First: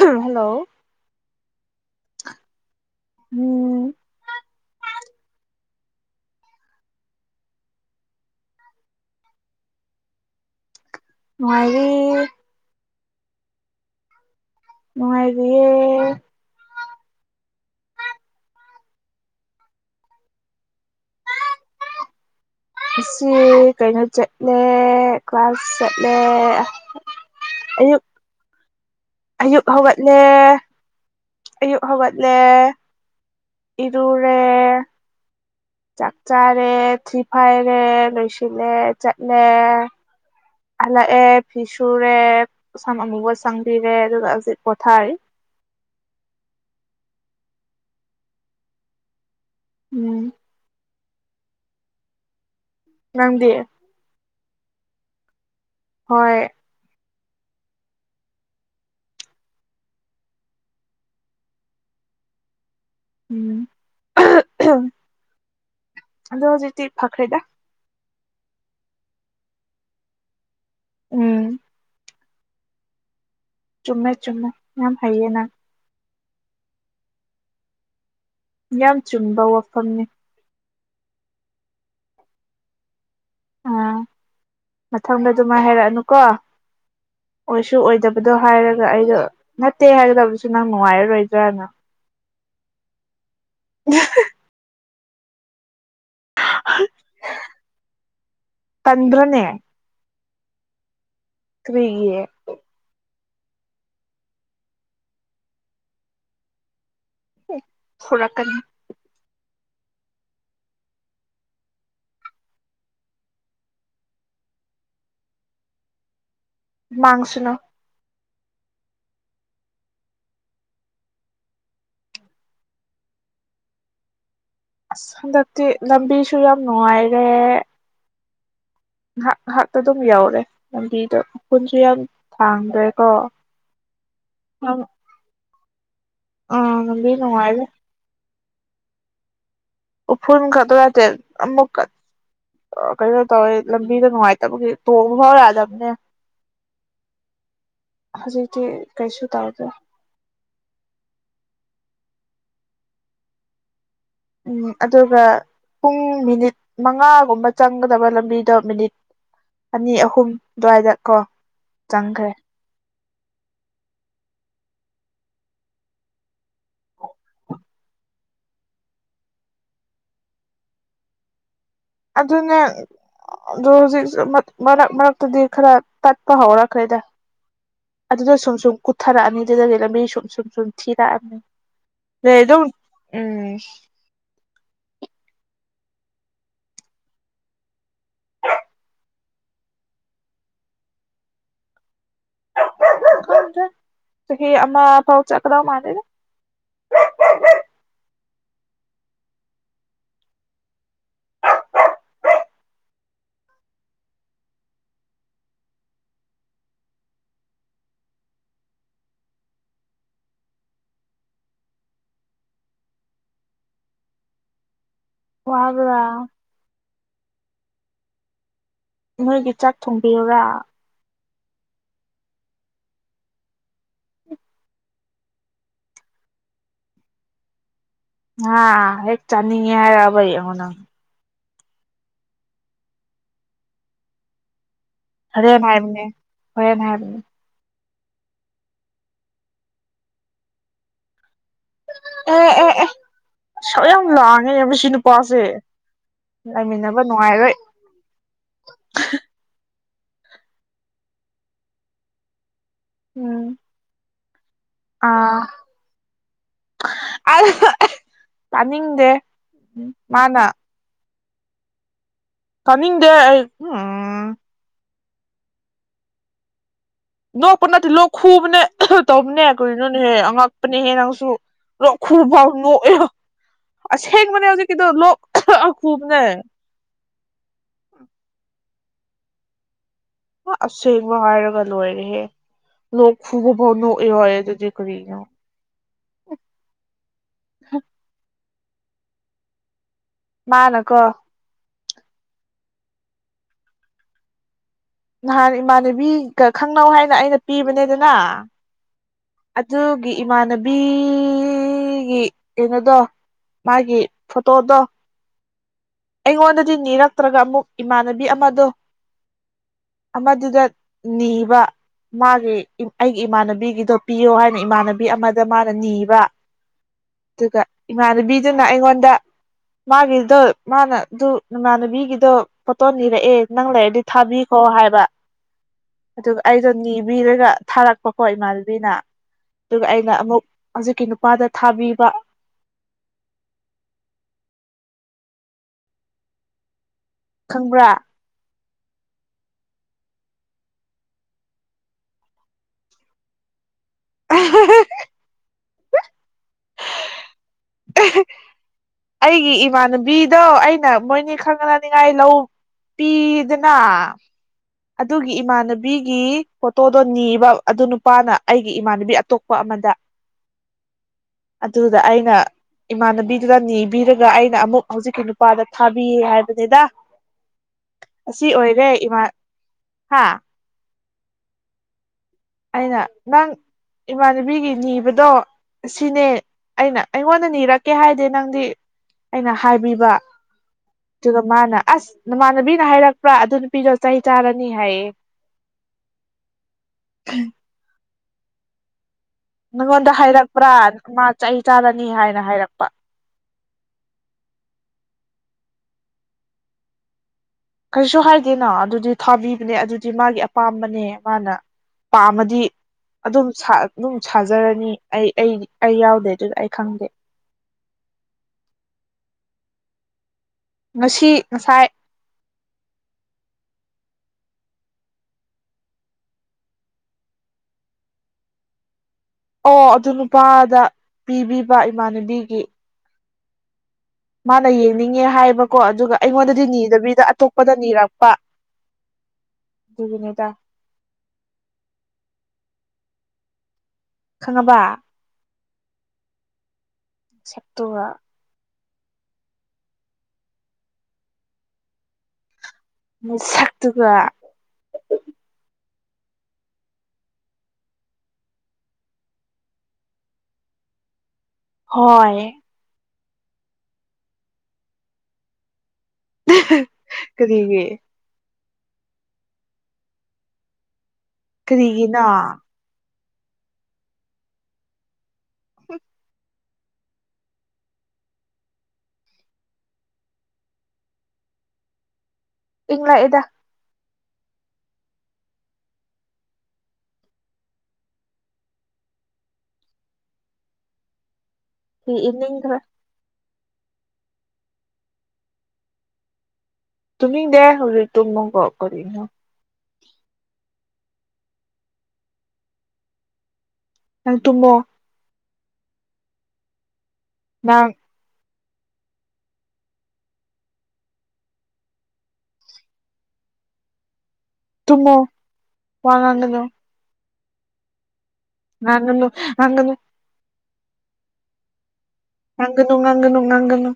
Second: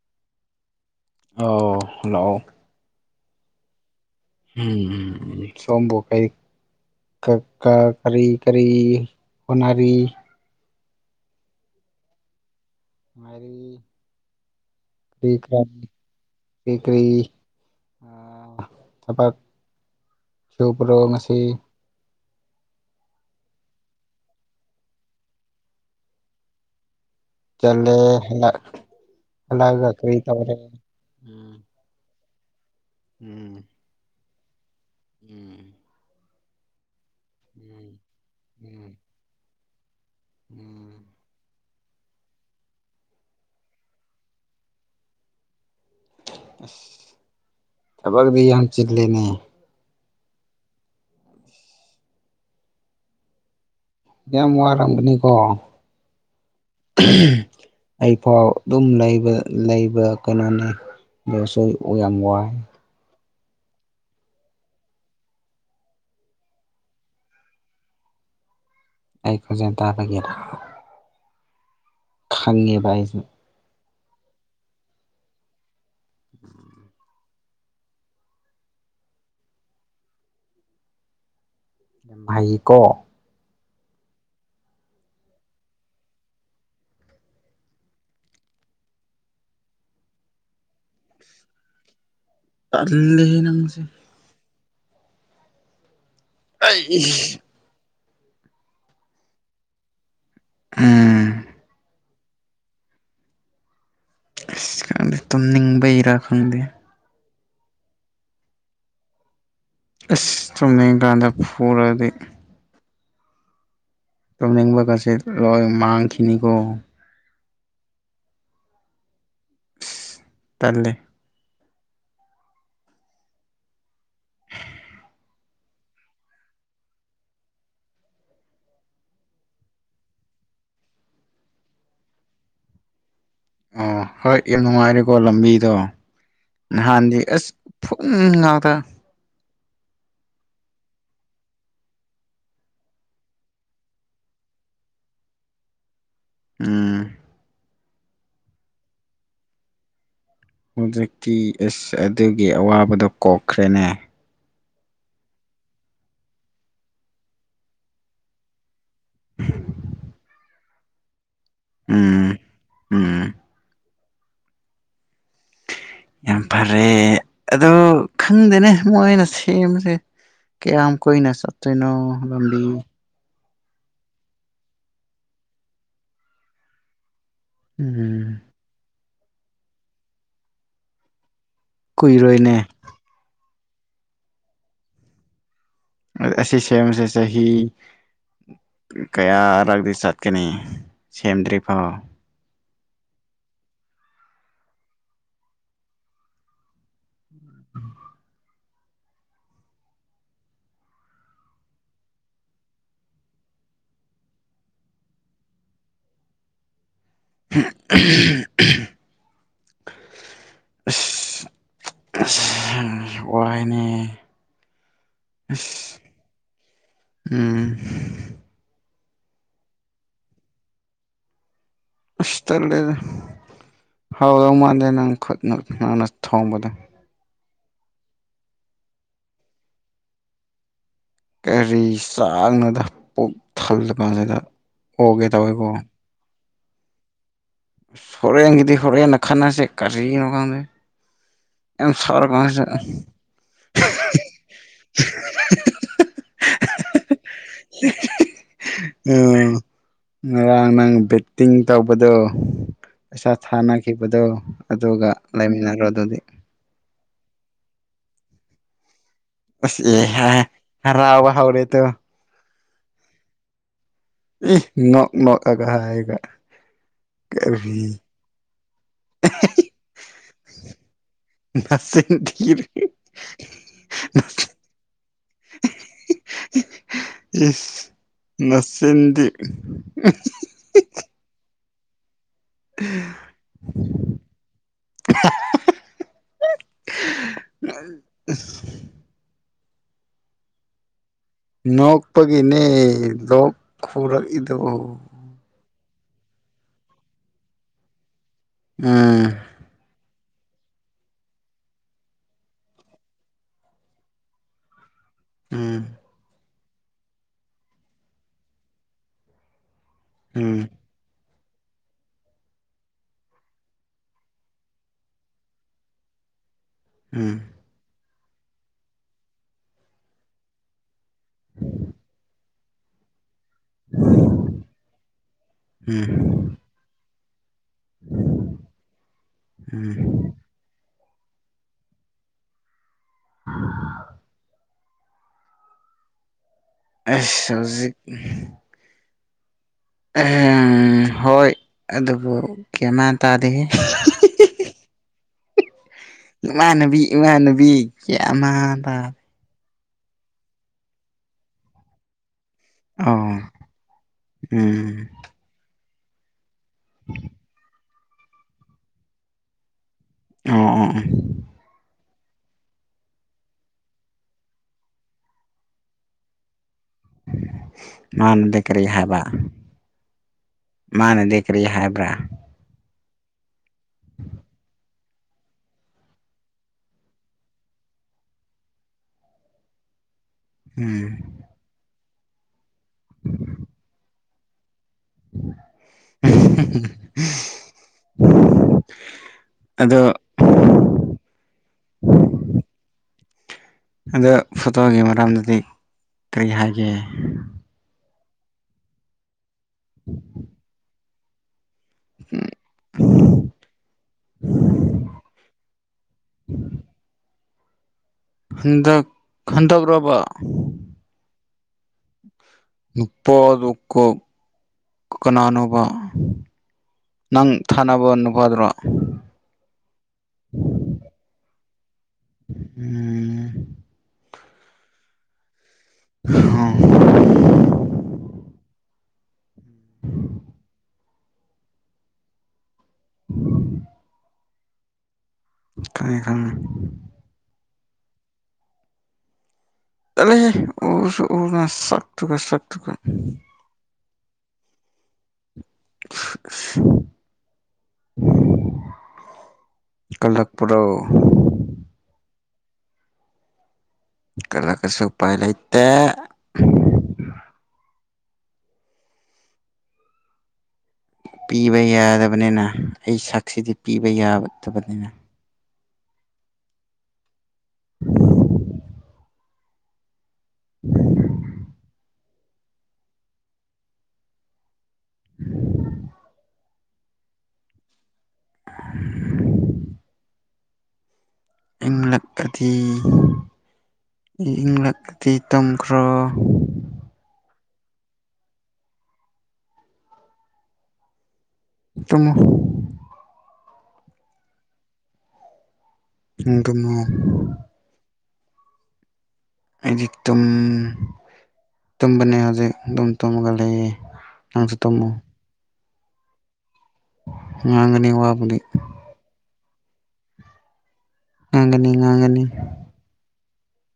hello ꯑꯥꯎ ꯍꯜꯂꯥꯛꯑꯣ ꯎꯝ ꯎꯝ ꯎꯝ ꯁꯣꯕꯨ ꯀꯩ ꯀꯛ ꯀꯔꯤ ꯀꯔꯤ ꯍꯣꯠꯅꯔꯤ ꯃꯗꯤ ꯃꯔꯤ ꯅꯨꯡꯉꯥꯏꯔꯤ ꯦꯀꯔꯤ ꯊꯕꯛ ꯁꯨ ꯄꯨꯔꯣ ꯉꯁꯤ ꯑꯁꯤ ꯀꯩꯅꯣ ꯆꯠꯂꯦ ꯀ꯭ꯂꯥꯁ ꯆꯠꯂꯦ ꯑꯌꯨꯛ ꯆꯂꯦꯂ ꯑꯌꯨꯛ ꯍꯧꯒꯠꯂꯦ ꯎꯝ ꯑꯌꯨꯛ ꯍꯧꯒꯠꯂꯦ ꯎꯝ ꯐ ꯎꯝ ꯆꯥꯛ ꯆꯥꯔꯦ ꯊ꯭ꯤꯔꯤ ꯐꯥꯏꯔꯦ ꯎꯝ ꯂꯣꯏꯁꯤꯜꯂꯦ ꯎꯝ ꯆꯠꯂꯦ ꯎꯝ ꯑꯂ ꯑꯦ ꯐꯁꯨꯨꯔꯦ ꯑꯃꯨꯕ ꯆꯪꯕꯤꯔꯦ ꯑꯗꯨ ꯍꯧꯖꯤ ꯄꯣꯊꯥꯔꯤ ꯊꯕꯛ ꯌꯥꯝ ꯆꯤꯠꯂꯅꯦ ꯎꯝ ꯅꯪꯗꯤ ꯃ ꯋꯥꯔꯝꯕꯅꯤꯀꯣ ꯍꯣꯏ ꯑꯩꯐꯥꯎ ꯑꯗꯨꯝ ꯂꯩꯕ ꯀꯩꯅꯣꯅꯤ ꯁꯣꯏ ꯑꯣꯏ ꯌꯥꯝ ꯌꯥꯝ ꯋꯥꯥꯏ ꯎꯝ ꯑꯗꯣ ꯍꯧꯖꯤꯛꯇꯤ ꯐꯈ꯭ꯔꯦꯗ ꯑꯩꯈꯣꯖꯦꯟ ꯇꯥꯕꯒꯦꯔ ꯎꯝ ꯈꯪꯉꯦꯕꯥ ꯑꯩꯁꯨ ꯆꯨꯝꯃꯦ ꯆꯨꯝꯃꯦ ꯌꯥꯝ ꯍꯥꯏꯩꯌꯦ ꯅꯪ ꯌꯥꯝ ꯆꯨꯝꯕ ꯋꯥꯐꯝꯅꯤ ꯚꯥꯏꯀꯣ ꯑꯥ ꯃꯊꯪꯗ ꯑꯗꯨꯃꯥꯏ ꯍꯥꯏꯔꯛꯑꯅꯨꯀꯣ ꯑꯣꯏꯁꯨ ꯑꯣꯏꯗꯕꯗꯣ ꯍꯥꯏꯔꯒ ꯑꯩꯗꯣ ꯅꯠꯇꯦ ꯍꯥꯏꯒꯗꯕꯁꯨ ꯅꯪ ꯅꯨꯡꯉꯥꯏꯔꯔꯣꯏꯗ꯭ꯔꯥꯅ [inaudible] ꯇꯜꯂꯤꯍ‌ꯦ ꯅꯁꯤ ꯑꯩ ꯆꯟ꯭ꯔꯅꯦ ꯎꯝ ꯑꯁ ꯈꯪꯗꯦ ꯇꯨꯝꯅꯤꯡꯕꯩꯔꯥ ꯈꯪꯗꯦ ꯐꯨꯔꯛꯀꯅꯤ ꯑꯁ ꯇꯨꯝꯅꯤꯡ ꯀꯥꯟꯗ ꯐꯨꯔꯗꯤ ꯇꯨꯝꯅꯤꯡꯕ ꯒꯥꯁꯦ ꯂꯣꯏꯅ ꯃꯥꯡꯈꯤꯅꯤꯀꯣ ꯃꯥꯡꯁꯅꯨ ꯇꯜꯂꯦ ꯑꯁ ꯍꯟꯗꯛꯇꯤ ꯂꯝꯕꯤꯁꯨ ꯌꯥꯝ ꯅꯨꯡꯉꯥꯏꯔꯦ ꯉꯥꯏꯍꯥꯛ ꯉꯥꯏꯍꯥꯛꯇ ꯑꯗꯨꯝ ꯌꯧꯔꯦ ꯂꯝꯕꯤꯗꯣ ꯎꯐꯨꯟꯁꯨ ꯌꯥꯝ ꯊꯥꯡꯗ꯭ꯔꯦ ꯀꯣ ꯑꯣ ꯍꯣꯏ ꯌꯥꯝ ꯅꯨꯡꯉꯥꯏꯔꯦꯀꯣ ꯂꯝꯕꯤꯗꯣ ꯑꯥ ꯂꯝꯕꯤ ꯅꯍꯥꯟꯗꯤ ꯑꯁ ꯅꯨꯡꯉꯥꯏꯔꯦ ꯎꯐꯨꯟ ꯉꯥꯛꯇ ꯎꯐꯨꯟ ꯈꯇꯔ ꯅꯠꯇꯦ ꯑꯃꯣꯛꯀ ꯑꯥ ꯀꯩꯅꯣ ꯇꯧꯋꯦ ꯂꯝꯕꯤꯗꯣ ꯅꯨꯡꯉꯥꯏꯇꯕꯒꯤ ꯇꯣꯡꯕ ꯐꯥꯎ ꯌꯥꯗꯕꯅꯦ ꯎꯝ ꯍꯧꯖꯤꯛꯀꯤ ꯀꯩꯁꯨ ꯇꯧꯗꯦ ꯍꯧꯖꯤꯛꯇꯤ ꯏꯁꯁ ꯑꯗꯨꯒꯤ ꯑꯋꯥꯕꯗꯣ ꯀꯣꯛꯈ꯭ꯔꯦ ꯅꯦ ꯎꯝ ꯑꯗꯨꯒ ꯄꯨꯡ ꯃꯤꯅꯤꯠ ꯃꯉꯥꯒꯨꯝꯕ ꯆꯪꯒꯗꯕ ꯂꯝꯕꯤꯗꯣ ꯃꯤꯅꯤꯠ ꯑꯅꯤ ꯑꯍꯨꯝ ꯑꯗꯨꯋꯥꯏꯗ ꯀꯣ ꯆꯪꯈ꯭ꯔꯦ ꯎꯝ ꯎꯝ ꯌꯥꯝ ꯐꯔꯦ ꯑꯗꯨ ꯈꯪꯗꯦꯅꯦ ꯃꯣꯏꯅ ꯁꯦꯝꯕꯁꯦ ꯀꯌꯥꯝ ꯀꯨꯏꯅ ꯆꯠꯇꯣꯏꯅꯣ ꯑꯗꯨꯅꯦ ꯂꯝꯕꯤ ꯑꯗꯣ ꯍꯧꯖꯤꯛꯁꯨ ꯃꯔꯛ ꯃꯔꯛꯇꯗꯤ ꯈꯔ ꯇꯠꯄ ꯍꯧꯔꯛꯈ꯭ꯔꯦꯗ ꯑꯗꯨꯗ ꯎꯝ ꯁꯨꯝ ꯁꯨꯝ ꯀꯨꯠꯊꯔꯛꯑꯅꯤ ꯑꯗꯨꯗꯗꯤ ꯂꯝꯕꯤ ꯁꯨꯝ ꯁꯨꯝ ꯁꯨꯝ ꯊꯤꯔꯛꯑꯅꯤ [inaudible] ꯀꯨꯏꯔꯣꯏꯅꯦ ꯑꯁꯤ ꯁꯦꯝꯕꯁꯦ ꯆꯍꯤ ꯀꯥꯌꯥꯔꯛꯇꯤ ꯆꯠꯀꯅꯤ ꯁꯦꯝꯗ꯭ꯔꯤꯐꯥꯎ ꯆꯍꯤ ꯑꯃ ꯐꯥꯎ ꯆꯠꯀꯗꯕ ꯃꯥꯟꯗꯦꯗꯥ ꯑꯁ ꯋꯥꯏꯅꯦ ꯑꯁ ꯋꯥꯕ꯭ꯔꯥ ꯎꯝ ꯅꯣꯏꯒꯤ ꯆꯥꯛ ꯊꯣꯡꯕꯤꯌꯨꯔꯥ ꯑꯁ ꯇꯜꯂꯦꯗ ꯍꯥꯎꯗꯧ ꯃꯥꯟꯗꯦ ꯅꯪ ꯈꯨꯠꯅ ꯅꯪꯅ ꯊꯣꯡꯕꯗꯣ ꯍꯥꯥ ꯍꯦꯛ ꯆꯥꯅꯤꯡꯉꯦ ꯍꯥꯏꯔꯛꯑꯕ ꯌꯦꯡꯎ ꯅꯪ ꯀꯔꯤ ꯆꯥꯛꯅꯣꯗ ꯄꯨꯛ ꯊꯜꯂꯕ ꯀꯥꯟꯁꯤꯗ ꯑꯣꯒꯦ ꯍꯣꯔꯦꯟ ꯇꯧꯋꯦꯀꯣ ꯍꯥꯏꯕꯅꯦ [inaudible] ꯍꯣꯔꯦꯟꯒꯤꯗꯤ ꯍꯣꯔꯦꯟꯅ ꯈꯟꯅꯁꯦ ꯀꯔꯤꯅꯣ ꯈꯪꯗꯦ ꯌꯥꯝ ꯁꯥꯎꯔ ꯑꯦ ꯀꯥꯟꯁꯤꯗ ꯑꯦ ꯑꯦ ꯏꯁꯧ ꯌꯥꯝ ꯂꯥꯡꯉꯤꯅꯦ ꯃꯁꯤ ꯅꯨꯄꯥꯁꯦ ꯂꯩꯃꯤꯟꯅꯕ ꯅꯨꯡꯉꯥꯏꯔꯣꯏ ꯎꯝ ꯉꯔꯥꯡ ꯅꯪ ꯕꯦꯠꯇꯤꯡ ꯇꯧꯕꯗꯣ ꯄꯩꯁꯥ ꯎꯝ ꯊꯥꯅꯈꯤꯕꯗꯣ ꯑꯗꯨꯒ ꯂꯩꯃꯤꯟꯅꯔꯣ ꯑꯗꯨꯗꯤ ꯑ ꯇꯥꯅꯤꯡꯗꯦ ꯑꯁ ꯑ ꯃꯥꯅ ꯍꯔꯥꯎ ꯍꯧꯔꯦ ꯇꯨ ꯇꯥꯅꯤꯡꯗꯦ ꯑꯩ ꯎꯝ ꯏ ꯅꯣꯛ ꯅꯣꯛꯑꯒ ꯍꯥꯏꯔꯒ ꯅꯣꯛꯄ ꯅꯠꯇꯦ ꯀꯔꯤ ꯂꯣꯛ ꯈꯨꯕꯅꯦ ꯑꯥ ꯍꯨ ꯇꯧꯕꯅꯦ ꯀꯩꯅꯣ ꯅꯦꯍꯦ ꯑꯉꯛꯄꯅꯤꯍꯦ ꯅꯥꯪꯁꯨ ꯂꯣꯛ ꯅꯆꯤꯟ ꯈꯨꯐꯧ ꯊꯤꯔꯦ ꯅꯣꯛꯑꯦ ꯍꯥꯏꯕ ꯑꯁꯦꯡꯕꯅꯦ ꯍꯧꯖꯤꯛꯀꯤꯗꯣ ꯂꯣꯛ ꯈꯨꯕꯅꯦ ꯏꯁ ꯅꯆꯤꯟꯗꯤ ꯑꯁꯦꯡꯕ ꯍꯥꯏꯔꯒ ꯂꯣꯏꯔꯦꯍꯦ ꯂꯣꯛ ꯈꯨꯕꯐꯥꯎ ꯅꯣꯛꯑ ꯀꯔꯤꯅꯣ ꯎ ꯃꯥꯅ ꯀꯣ ꯅꯣꯛꯄꯒꯤꯅꯦ ꯂꯣꯛ ꯈꯨꯔꯛꯏꯗꯨ ꯅꯍꯥꯟ ꯏꯃꯥꯟꯅꯕꯤꯒ ꯈꯪꯅꯧ ꯍꯥꯏꯅ ꯑꯩꯅ ꯄꯤꯕꯅꯦꯗꯅ ꯎꯝ ꯑꯗꯨꯒꯤ ꯏꯃꯥꯟꯅꯕꯤꯒꯤ ꯀꯩꯅꯣꯗꯣ ꯃꯥꯒꯤ ꯐꯣꯇꯣꯗꯣ ꯎꯝ ꯑꯩꯉꯣꯟꯗꯗꯤ ꯅꯤꯔꯛꯇ꯭ꯔꯒ ꯑꯃꯨꯛ ꯏꯃꯥꯟꯅꯕꯤ ꯑꯃꯗꯣ ꯑꯃꯗꯨꯗ ꯎꯝ ꯅꯤꯕ ꯃꯥꯒꯤ ꯑꯩꯒꯤ ꯏꯃꯥꯟꯅꯕꯤꯒꯤꯗꯣ ꯄꯤꯌꯣ ꯍꯥꯏꯅ ꯏꯃꯥꯟꯅꯕꯤ ꯑꯃꯗ ꯃꯥꯅ ꯅꯤꯕ ꯎꯝ ꯑꯗꯨꯒ ꯏꯃꯥꯟꯅꯕꯤꯗꯨꯅ ꯑꯩꯉꯣꯟꯗ ꯃꯥꯒꯤꯗꯣ ꯃꯥꯅ ꯑꯗꯨ ꯅꯃꯥꯟꯅꯕꯤꯒꯤꯗꯣ ꯐꯣꯇꯣ ꯅꯤꯔꯛꯑꯦ ꯅꯪ ꯂꯩꯔꯗꯤ ꯊꯥꯕꯤꯈꯣ ꯍꯥꯏꯕ ꯎꯝ ꯑꯗꯨꯒ ꯑꯩꯗꯣ ꯅꯤꯕꯤꯔꯒ ꯊꯥꯔꯛꯄꯀꯣ ꯏꯃꯥꯟꯅꯕꯤꯅ ꯑꯗꯨꯒ ꯎꯝ ꯑꯩꯅ ꯑꯃꯨꯛ ꯍꯧꯖꯤꯛꯀꯤ ꯅꯨ ꯃꯄꯥꯗ ꯊꯥꯕꯤꯕ ꯑ ꯑꯁ ꯈꯪꯕ꯭ꯔꯥ ꯍꯧꯖꯤꯛ ꯍꯣꯏ ꯑꯗꯨꯕꯨ ꯒꯌ꯭ꯥꯟꯃꯥꯟ ꯇꯥꯗꯦꯍꯦ ꯑ ꯏꯃꯥꯟꯅꯕꯤ ꯏꯃꯥꯟꯅꯕꯤ ꯀꯌꯥ ꯑꯃ ꯇꯗꯦ ꯑꯩꯒꯤ ꯏꯃꯥꯟꯅꯕꯤꯗꯣ ꯑꯩꯅ ꯃꯣꯏꯅꯤ ꯈꯪꯅꯅꯤꯡꯉꯥꯏ ꯂꯧ ꯑꯣ ꯄꯤꯗꯅ ꯎꯝ ꯑꯗꯨꯒꯤ ꯏꯃꯥꯟꯅꯕꯤꯒꯤ ꯐꯣꯇꯣꯗꯣ ꯅꯤꯕ ꯑꯗꯨ ꯅꯨ ꯅꯨꯄꯥꯅ ꯑꯩꯒꯤ ꯏꯃꯥꯟꯅꯕꯤ ꯑꯇꯣꯞꯄ ꯑꯃꯗ ꯑꯣ ꯑꯣ ꯑꯣ ꯑꯗꯨꯗ ꯑꯩꯅ ꯏꯃꯥꯟꯅꯕꯤꯗꯨꯗ ꯅꯤꯕꯤꯔꯒ ꯑꯩꯅ ꯑꯃꯨꯛ ꯍꯧꯖꯤꯛꯀꯤ ꯅꯨꯄꯥꯗꯨꯗꯥ ꯊꯥꯕꯤꯌꯦ ꯍꯥꯏꯕꯅꯤꯗ ꯑꯁꯤ ꯃꯥꯅꯗꯤ ꯀꯔꯤ ꯑꯣꯏꯔꯦ ꯍꯥꯏꯕ ꯏꯃꯥ ꯍꯥꯥ ꯃꯥꯅꯗꯤ ꯀꯥꯔꯤ ꯍꯥꯏꯕ꯭ꯔꯥ ꯑꯩꯅ ꯅꯪ ꯏꯃꯥꯟꯅꯕꯤꯒꯤ ꯅꯤꯕꯗꯣ ꯁꯤꯅꯦ ꯑꯩꯅ ꯑꯩꯉꯣꯟꯗ ꯅꯤꯔꯛꯀꯦ ꯍꯥꯏꯗꯦ ꯅꯪꯗꯤ ꯑꯩꯅ ꯍꯥꯏꯕꯤꯕ ꯎꯝ ꯑꯗꯨꯒ ꯃꯥꯅ ꯑꯁ ꯅꯃꯥꯟꯅꯕꯤꯅ ꯍꯥꯏꯔꯛꯄ꯭ꯔꯥ ꯑꯗꯨ ꯅꯨꯄꯤꯗꯣ ꯆꯩ ꯆꯥꯔꯅꯤ ꯍꯥꯏꯌꯦ ꯗ ꯅꯪꯉꯣꯟꯗ ꯍꯥꯏꯔꯛꯄ꯭ꯔꯥ ꯃꯥ ꯆꯩ ꯆꯥꯔꯅꯤ ꯍꯥꯏꯅ ꯍꯥꯏꯔꯛꯄ ꯑꯗꯣ ꯐꯣꯇꯣꯒꯤ ꯃꯔꯝꯗꯨꯗꯤ ꯀꯔꯤ ꯍꯥꯏꯒꯦ ꯀꯔꯤꯁꯨ ꯍꯥꯏꯗꯦꯅꯥ ꯑꯗꯨꯗꯤ ꯊꯥꯕꯤꯕꯅꯦ ꯑꯗꯨꯗꯤ ꯃꯥꯒꯤ ꯑꯄꯥꯝꯕꯅꯦ ꯃꯥꯅ ꯄꯥꯝꯃꯗꯤ ꯑꯗꯨꯝ ꯑꯗꯨꯝ ꯁꯥꯖꯔꯅꯤ ꯑꯩ ꯑꯩ ꯑꯩ ꯌꯥꯎꯗꯦ ꯑꯗꯨꯗ ꯑꯩ ꯈꯪꯗꯦ ꯍꯟꯗꯛ ꯍꯟꯊꯥꯒꯔꯕ ꯉꯁꯤ ꯉꯁꯥꯏ ꯅꯨꯄꯥꯗꯨ ꯀ ꯀꯅꯥꯅꯣꯕ ꯅꯪ ꯊꯅꯥꯕꯥ ꯅꯨꯄꯗꯨꯔꯣ ꯑꯣ ꯑꯗꯨ ꯅꯨꯄꯥꯗ ꯄꯤꯕꯤꯕ ꯏꯃꯥꯟꯅꯕꯤꯒꯤ ꯎꯝ ꯃꯥꯅ ꯌꯦꯡꯅꯤꯡꯉꯦ ꯍꯥꯏꯕꯀꯣ ꯑꯗꯨꯒ ꯑꯩꯉꯣꯟꯗꯗꯤ ꯑꯣ ꯅꯤꯗꯕꯤꯗ ꯑꯇꯣꯞꯄꯗ ꯅꯤꯔꯛꯄ ꯗꯨꯒꯤꯅꯤꯗ ꯎꯝ ꯈꯪꯉꯕ ꯈꯪꯒꯦ ꯁꯛ ꯇꯨꯒꯥ ꯆꯠꯂꯨꯍꯦ ꯎꯁꯨ ꯎꯗꯅ ꯁꯛꯇꯨꯒ ꯁꯛꯇꯨꯒ ꯃꯁꯛ ꯇꯨꯒ [unintelligible] ꯀꯜꯂꯛꯄ꯭ꯔꯣ ꯍꯣꯏ ꯀꯜꯂꯛ ꯑꯁꯨ ꯎꯄꯥꯏ ꯂꯪꯇꯦ ꯀꯔꯤꯒꯤ ꯄꯤꯕ ꯀꯔꯤꯒꯤꯅꯣ ꯌꯥꯗꯕꯅꯤꯅ ꯑꯩ ꯁꯛꯁꯤꯗꯤ ꯄꯤꯕ ꯌꯥꯕ ꯗꯕꯅꯤꯅ [unintelligible] [unintelligible] ꯏꯪꯂꯛ ꯑꯦꯗ [unintelligible] ꯐꯤ ꯏꯪꯂꯛꯑꯗꯤ ꯏꯅꯤꯡꯈ꯭ꯔꯦ ꯏꯪꯂꯛꯑꯗꯤ ꯇꯨꯝꯈ꯭ꯔꯣ ꯇꯨꯝꯅꯤꯡꯗꯦ ꯍꯧꯖꯤꯛ ꯇꯨꯝꯃꯒ ꯀꯔꯤꯅꯣ ꯇꯨꯝꯃꯨ ꯅꯪ ꯇꯨꯝꯃꯣ ꯅꯪ ꯇꯨꯝꯃꯣ ꯅꯪ ꯑꯩꯗꯤ ꯇꯨꯝ ꯇꯨꯝꯕꯅꯦ ꯍꯧꯖꯤꯛ ꯑꯗꯨꯝ ꯇꯨꯝꯃ ꯂꯩ ꯅꯪꯁꯨ ꯇꯨꯝꯃꯣ ꯋꯥ ꯉꯥꯡꯒꯅꯣ ꯉꯥꯡꯒꯅꯤ ꯋꯥ ꯉꯥꯡꯒꯅꯨ ꯉꯥꯡꯒꯅꯨ ꯉꯥꯡꯒꯅꯤ ꯉꯥꯡꯒꯅꯤ ꯉꯥꯡꯒꯅꯨ ꯉꯥꯡꯒꯅꯨ ꯉꯥꯡꯒꯅꯨ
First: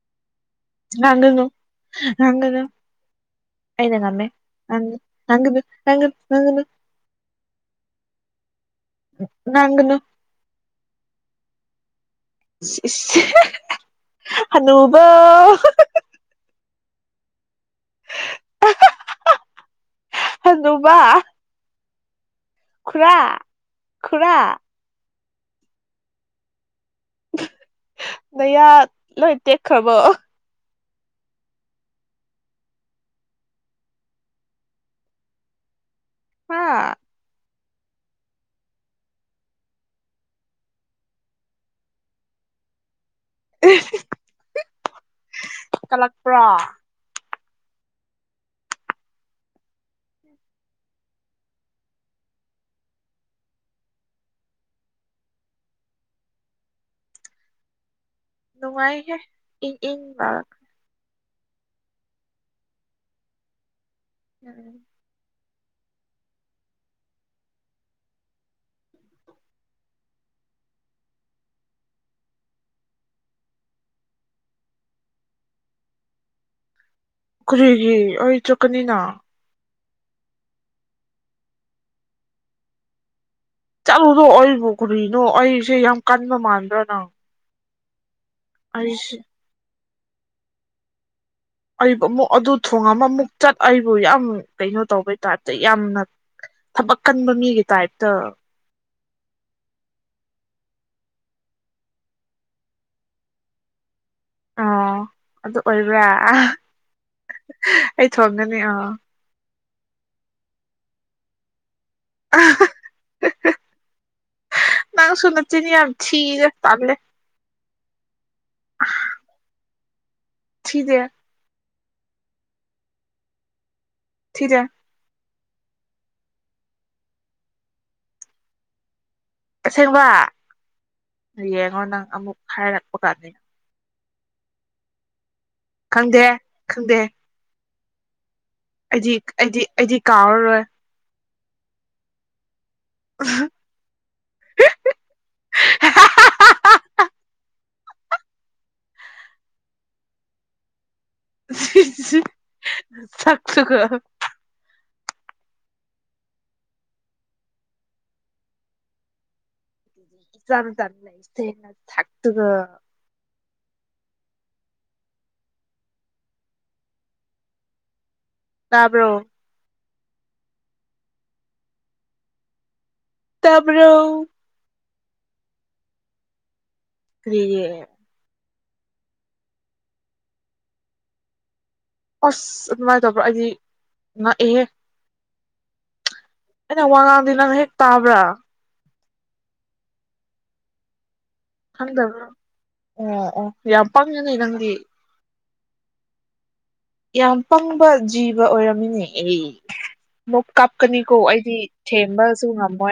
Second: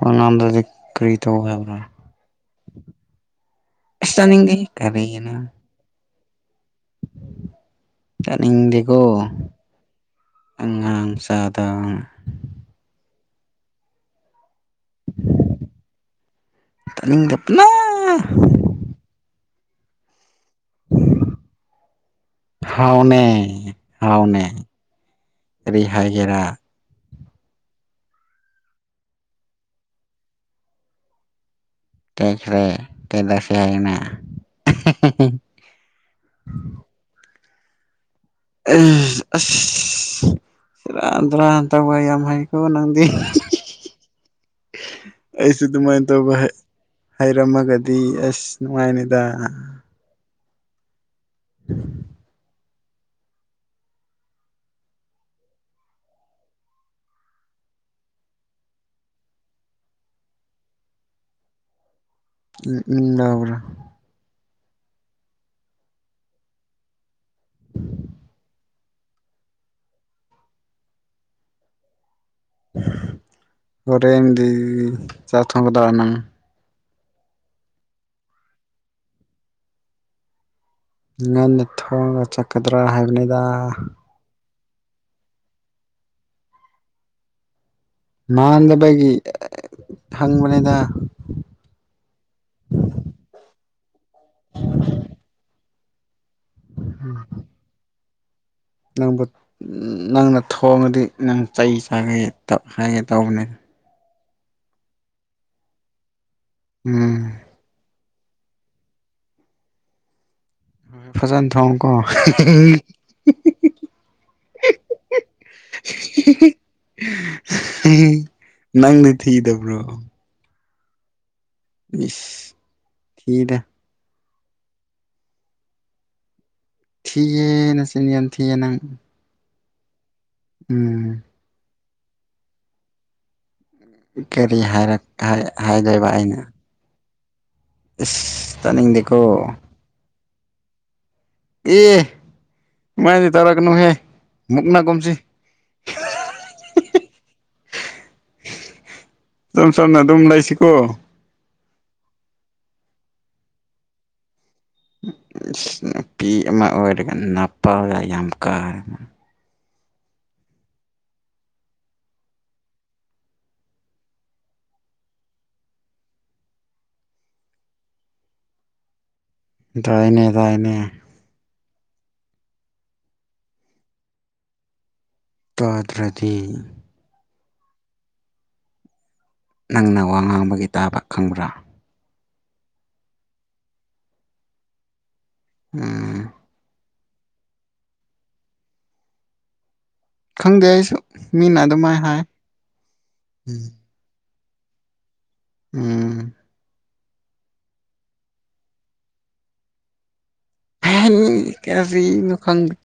ꯋꯥ ꯉꯥꯡꯗꯔꯗꯤ ꯀꯔꯤꯇꯧ ꯉꯥꯡꯒꯅꯨ ꯍꯥꯏꯕꯔꯥ ꯉꯥꯡꯒꯅꯨ ꯑꯩꯅ ꯉꯝꯃꯦ ꯇꯥꯅꯤꯡꯗꯦ ꯅꯪ ꯀꯔꯤꯅꯣ ꯉꯥꯡꯒꯅꯨ ꯉꯥꯡꯒ ꯇꯥꯅꯤꯡꯗꯦ ꯉꯥꯡꯒꯅꯨ ꯆꯥꯗꯥ ꯏꯁ ꯍꯅꯨꯕꯧ ꯇꯥꯅꯤꯡꯗꯄꯅ ꯍꯅꯨꯕꯥ ꯍꯥꯎꯅꯦ ꯈꯨꯔꯥ ꯍꯥꯎꯅꯦ ꯀꯔꯤ ꯍꯥꯏ ꯒꯦꯔꯥ ꯅꯌꯥ ꯂꯣꯏ ꯇꯦꯛꯈ꯭ꯔꯕꯣ ꯇꯦꯛꯈ꯭ꯔꯦ ꯀꯩꯗꯧꯁꯦ ꯍꯥꯏꯅꯣ ꯍꯥ ꯑꯁ ꯁꯦꯔꯥꯟ ꯇꯨ ꯔꯥꯟ ꯇꯧꯕ ꯌꯥꯝ ꯍꯩꯀꯣ ꯅꯪꯗꯤ ꯑꯩꯁꯨ ꯑꯗꯨꯃꯥꯏ ꯇꯧꯕ ꯀꯜꯂꯛꯄ꯭ꯔꯣ ꯍꯩ ꯍꯩꯔꯝꯃꯒꯗꯤ ꯑꯁ ꯅꯨꯡꯉꯥꯏꯅꯤꯗ [unintelligible] ꯅꯨꯡꯉꯥꯏꯍꯦ ꯏꯪ ꯏꯪ ꯂꯥꯎꯔ ꯏꯪ ꯏꯪ ꯂꯥꯎꯕ꯭ꯔꯣ ꯎꯝ ꯍꯔꯦꯟꯗꯤ ꯆꯥꯛ ꯊꯣꯡꯒꯗꯔꯥ ꯅꯪ ꯀꯔꯤꯒꯤ ꯑꯩ ꯆꯠꯀꯅꯤꯅ ꯉꯟꯅ ꯊꯣꯡꯉꯒ ꯆꯠꯀꯗ꯭ꯔꯥ ꯍꯥꯏꯕꯅꯤ ꯆꯠꯂꯨꯗꯣ ꯑꯩꯕꯨ ꯀꯨꯔꯤꯅꯣ ꯑꯩꯁꯦ ꯌꯥꯝ ꯀꯟꯕ ꯃꯥꯟꯕ꯭ꯔ ꯅꯪ ꯃꯥꯟꯗꯕꯒꯤ ꯑꯩꯁꯦ ꯍꯪꯕꯅꯤꯗ ꯑꯩꯕꯨ ꯑꯃꯨꯛ ꯑꯗꯨ ꯊꯣꯡ ꯑꯃ ꯑꯃꯨꯛ ꯆꯠ ꯑꯩꯕꯨ ꯌꯥꯝ ꯀꯩꯅꯣ ꯇꯧꯕꯩ ꯇꯥꯏꯞꯇ ꯌꯥꯝꯅ ꯊꯕꯛ ꯀꯟꯕ ꯃꯤꯒꯤ ꯇꯥꯏꯞꯇ ꯅꯪꯕꯨ ꯅꯪꯅ ꯊꯣꯡꯉꯗꯤ ꯅꯪ ꯆꯩ ꯆꯥꯒꯦꯇ ꯍꯥꯏꯌ‌ꯦꯅ ꯇꯧꯕꯅꯦ ꯑꯣ ꯑꯗꯨ ꯑꯣꯏꯕ꯭ꯔꯥ ꯎꯝ ꯑꯩ ꯊꯪꯒꯅꯤ ꯑꯥ ꯐꯖꯅꯥ ꯊꫭꯡꯉꯨꯀꫭ ꯅꯪ ꯁꯨ ꯅꯆꯤꯟ ꯌꯥꯝ ꯊꯤꯗ ꯇꯝꯂ‌ꯦ ꯅꯪꯗꯤ ꯊꯤꯗꯕ꯭ꯔꯣ ꯊꯤꯗꯦ ꯏꯁ ꯊꯤꯗ‌ꯦ ꯊꯤꯗ‌ꯦ ꯊꯤꯌꯦ ꯅꯆꯤꯟ ꯌꯥꯝ ꯌꯥꯝ ꯊꯤꯌꯦ ꯅꯪ ꯑꯁꯦꯡꯕ ꯎꯝ ꯌꯦꯡꯉꯣ ꯅꯪ ꯑꯃꯨꯛ ꯍꯥꯏꯔꯛꯄ ꯀꯥꯟꯅꯤ ꯀꯔꯤ ꯍꯥꯏꯔꯛ ꯍꯥꯏ ꯍꯥꯏꯗꯣꯏꯕ ꯈꯪꯗꯦ ꯑꯩꯅ ꯈꯪꯗꯦ ꯏꯁ ꯇꯅꯤꯡꯗꯤꯀꯣ ꯀꯥꯥꯎꯔꯣꯏ ꯑꯦ ꯃꯥꯏꯗꯤ ꯇꯧꯔꯒꯅꯨꯍꯦ ꯃꯨꯛꯅꯥ ꯀꯨꯝꯁꯤ ꯁꯝ ꯁꯝꯅ ꯑꯗꯨꯝ ꯂꯩꯁꯤꯀꯣ ꯁꯛꯇꯨꯒꯥ ꯄꯤ ꯑꯃ ꯑꯣꯏꯔꯒ ꯄꯥꯥꯏ ꯌꯥꯝ ꯀꯥꯔ ꯑꯃ ꯆ ꯆꯩꯅ ꯊꯥꯛꯇꯒ ꯇꯥꯕ꯭ꯔꯣ ꯏ ꯇꯥꯏꯅꯦ ꯇꯥꯏꯅꯦ ꯇꯥꯄꯔ ꯇꯥꯗ꯭ꯔꯗꯤ ꯀꯔꯤꯌꯦ ꯅꯪꯅ ꯋꯥ ꯉꯥꯡꯕꯒꯤ ꯇꯥꯕ ꯈꯪꯕ꯭ꯔꯥ ꯑꯁ ꯑꯗꯨꯃꯥꯏꯅ ꯇꯧꯕ꯭ꯔꯥ ꯑꯩꯗꯤ ꯉꯛꯑꯍꯦ ꯎꯝ ꯑꯩꯅ ꯋꯥꯉꯥꯡꯗꯤ ꯅꯪ ꯍꯦꯛ ꯇꯥꯕ꯭ꯔꯥ ꯈꯪꯗꯦ ꯑꯩꯁꯨ ꯃꯤꯅ ꯑꯗꯨꯃꯥꯏ ꯍꯥꯏ ꯈꯪꯗꯕ꯭ꯔꯥ ꯑꯣ ꯑꯣ ꯎꯝ ꯌꯥꯝ ꯄꯪꯉꯅꯤ ꯅꯪꯗꯤ ꯎꯝ ꯌꯥꯝ ꯄꯪꯕ ꯖꯤꯕ ꯑꯣꯏꯔꯝꯃꯤꯅꯦ ꯃꯨꯛ ꯀꯥꯞꯀꯅꯤꯀꯣ ꯐꯦꯟ ꯑꯩꯗꯤ ꯀꯔꯤꯅꯣ ꯊꯦꯝꯕꯁꯨ ꯈꯪꯗꯦ ꯉꯝꯃꯣꯏ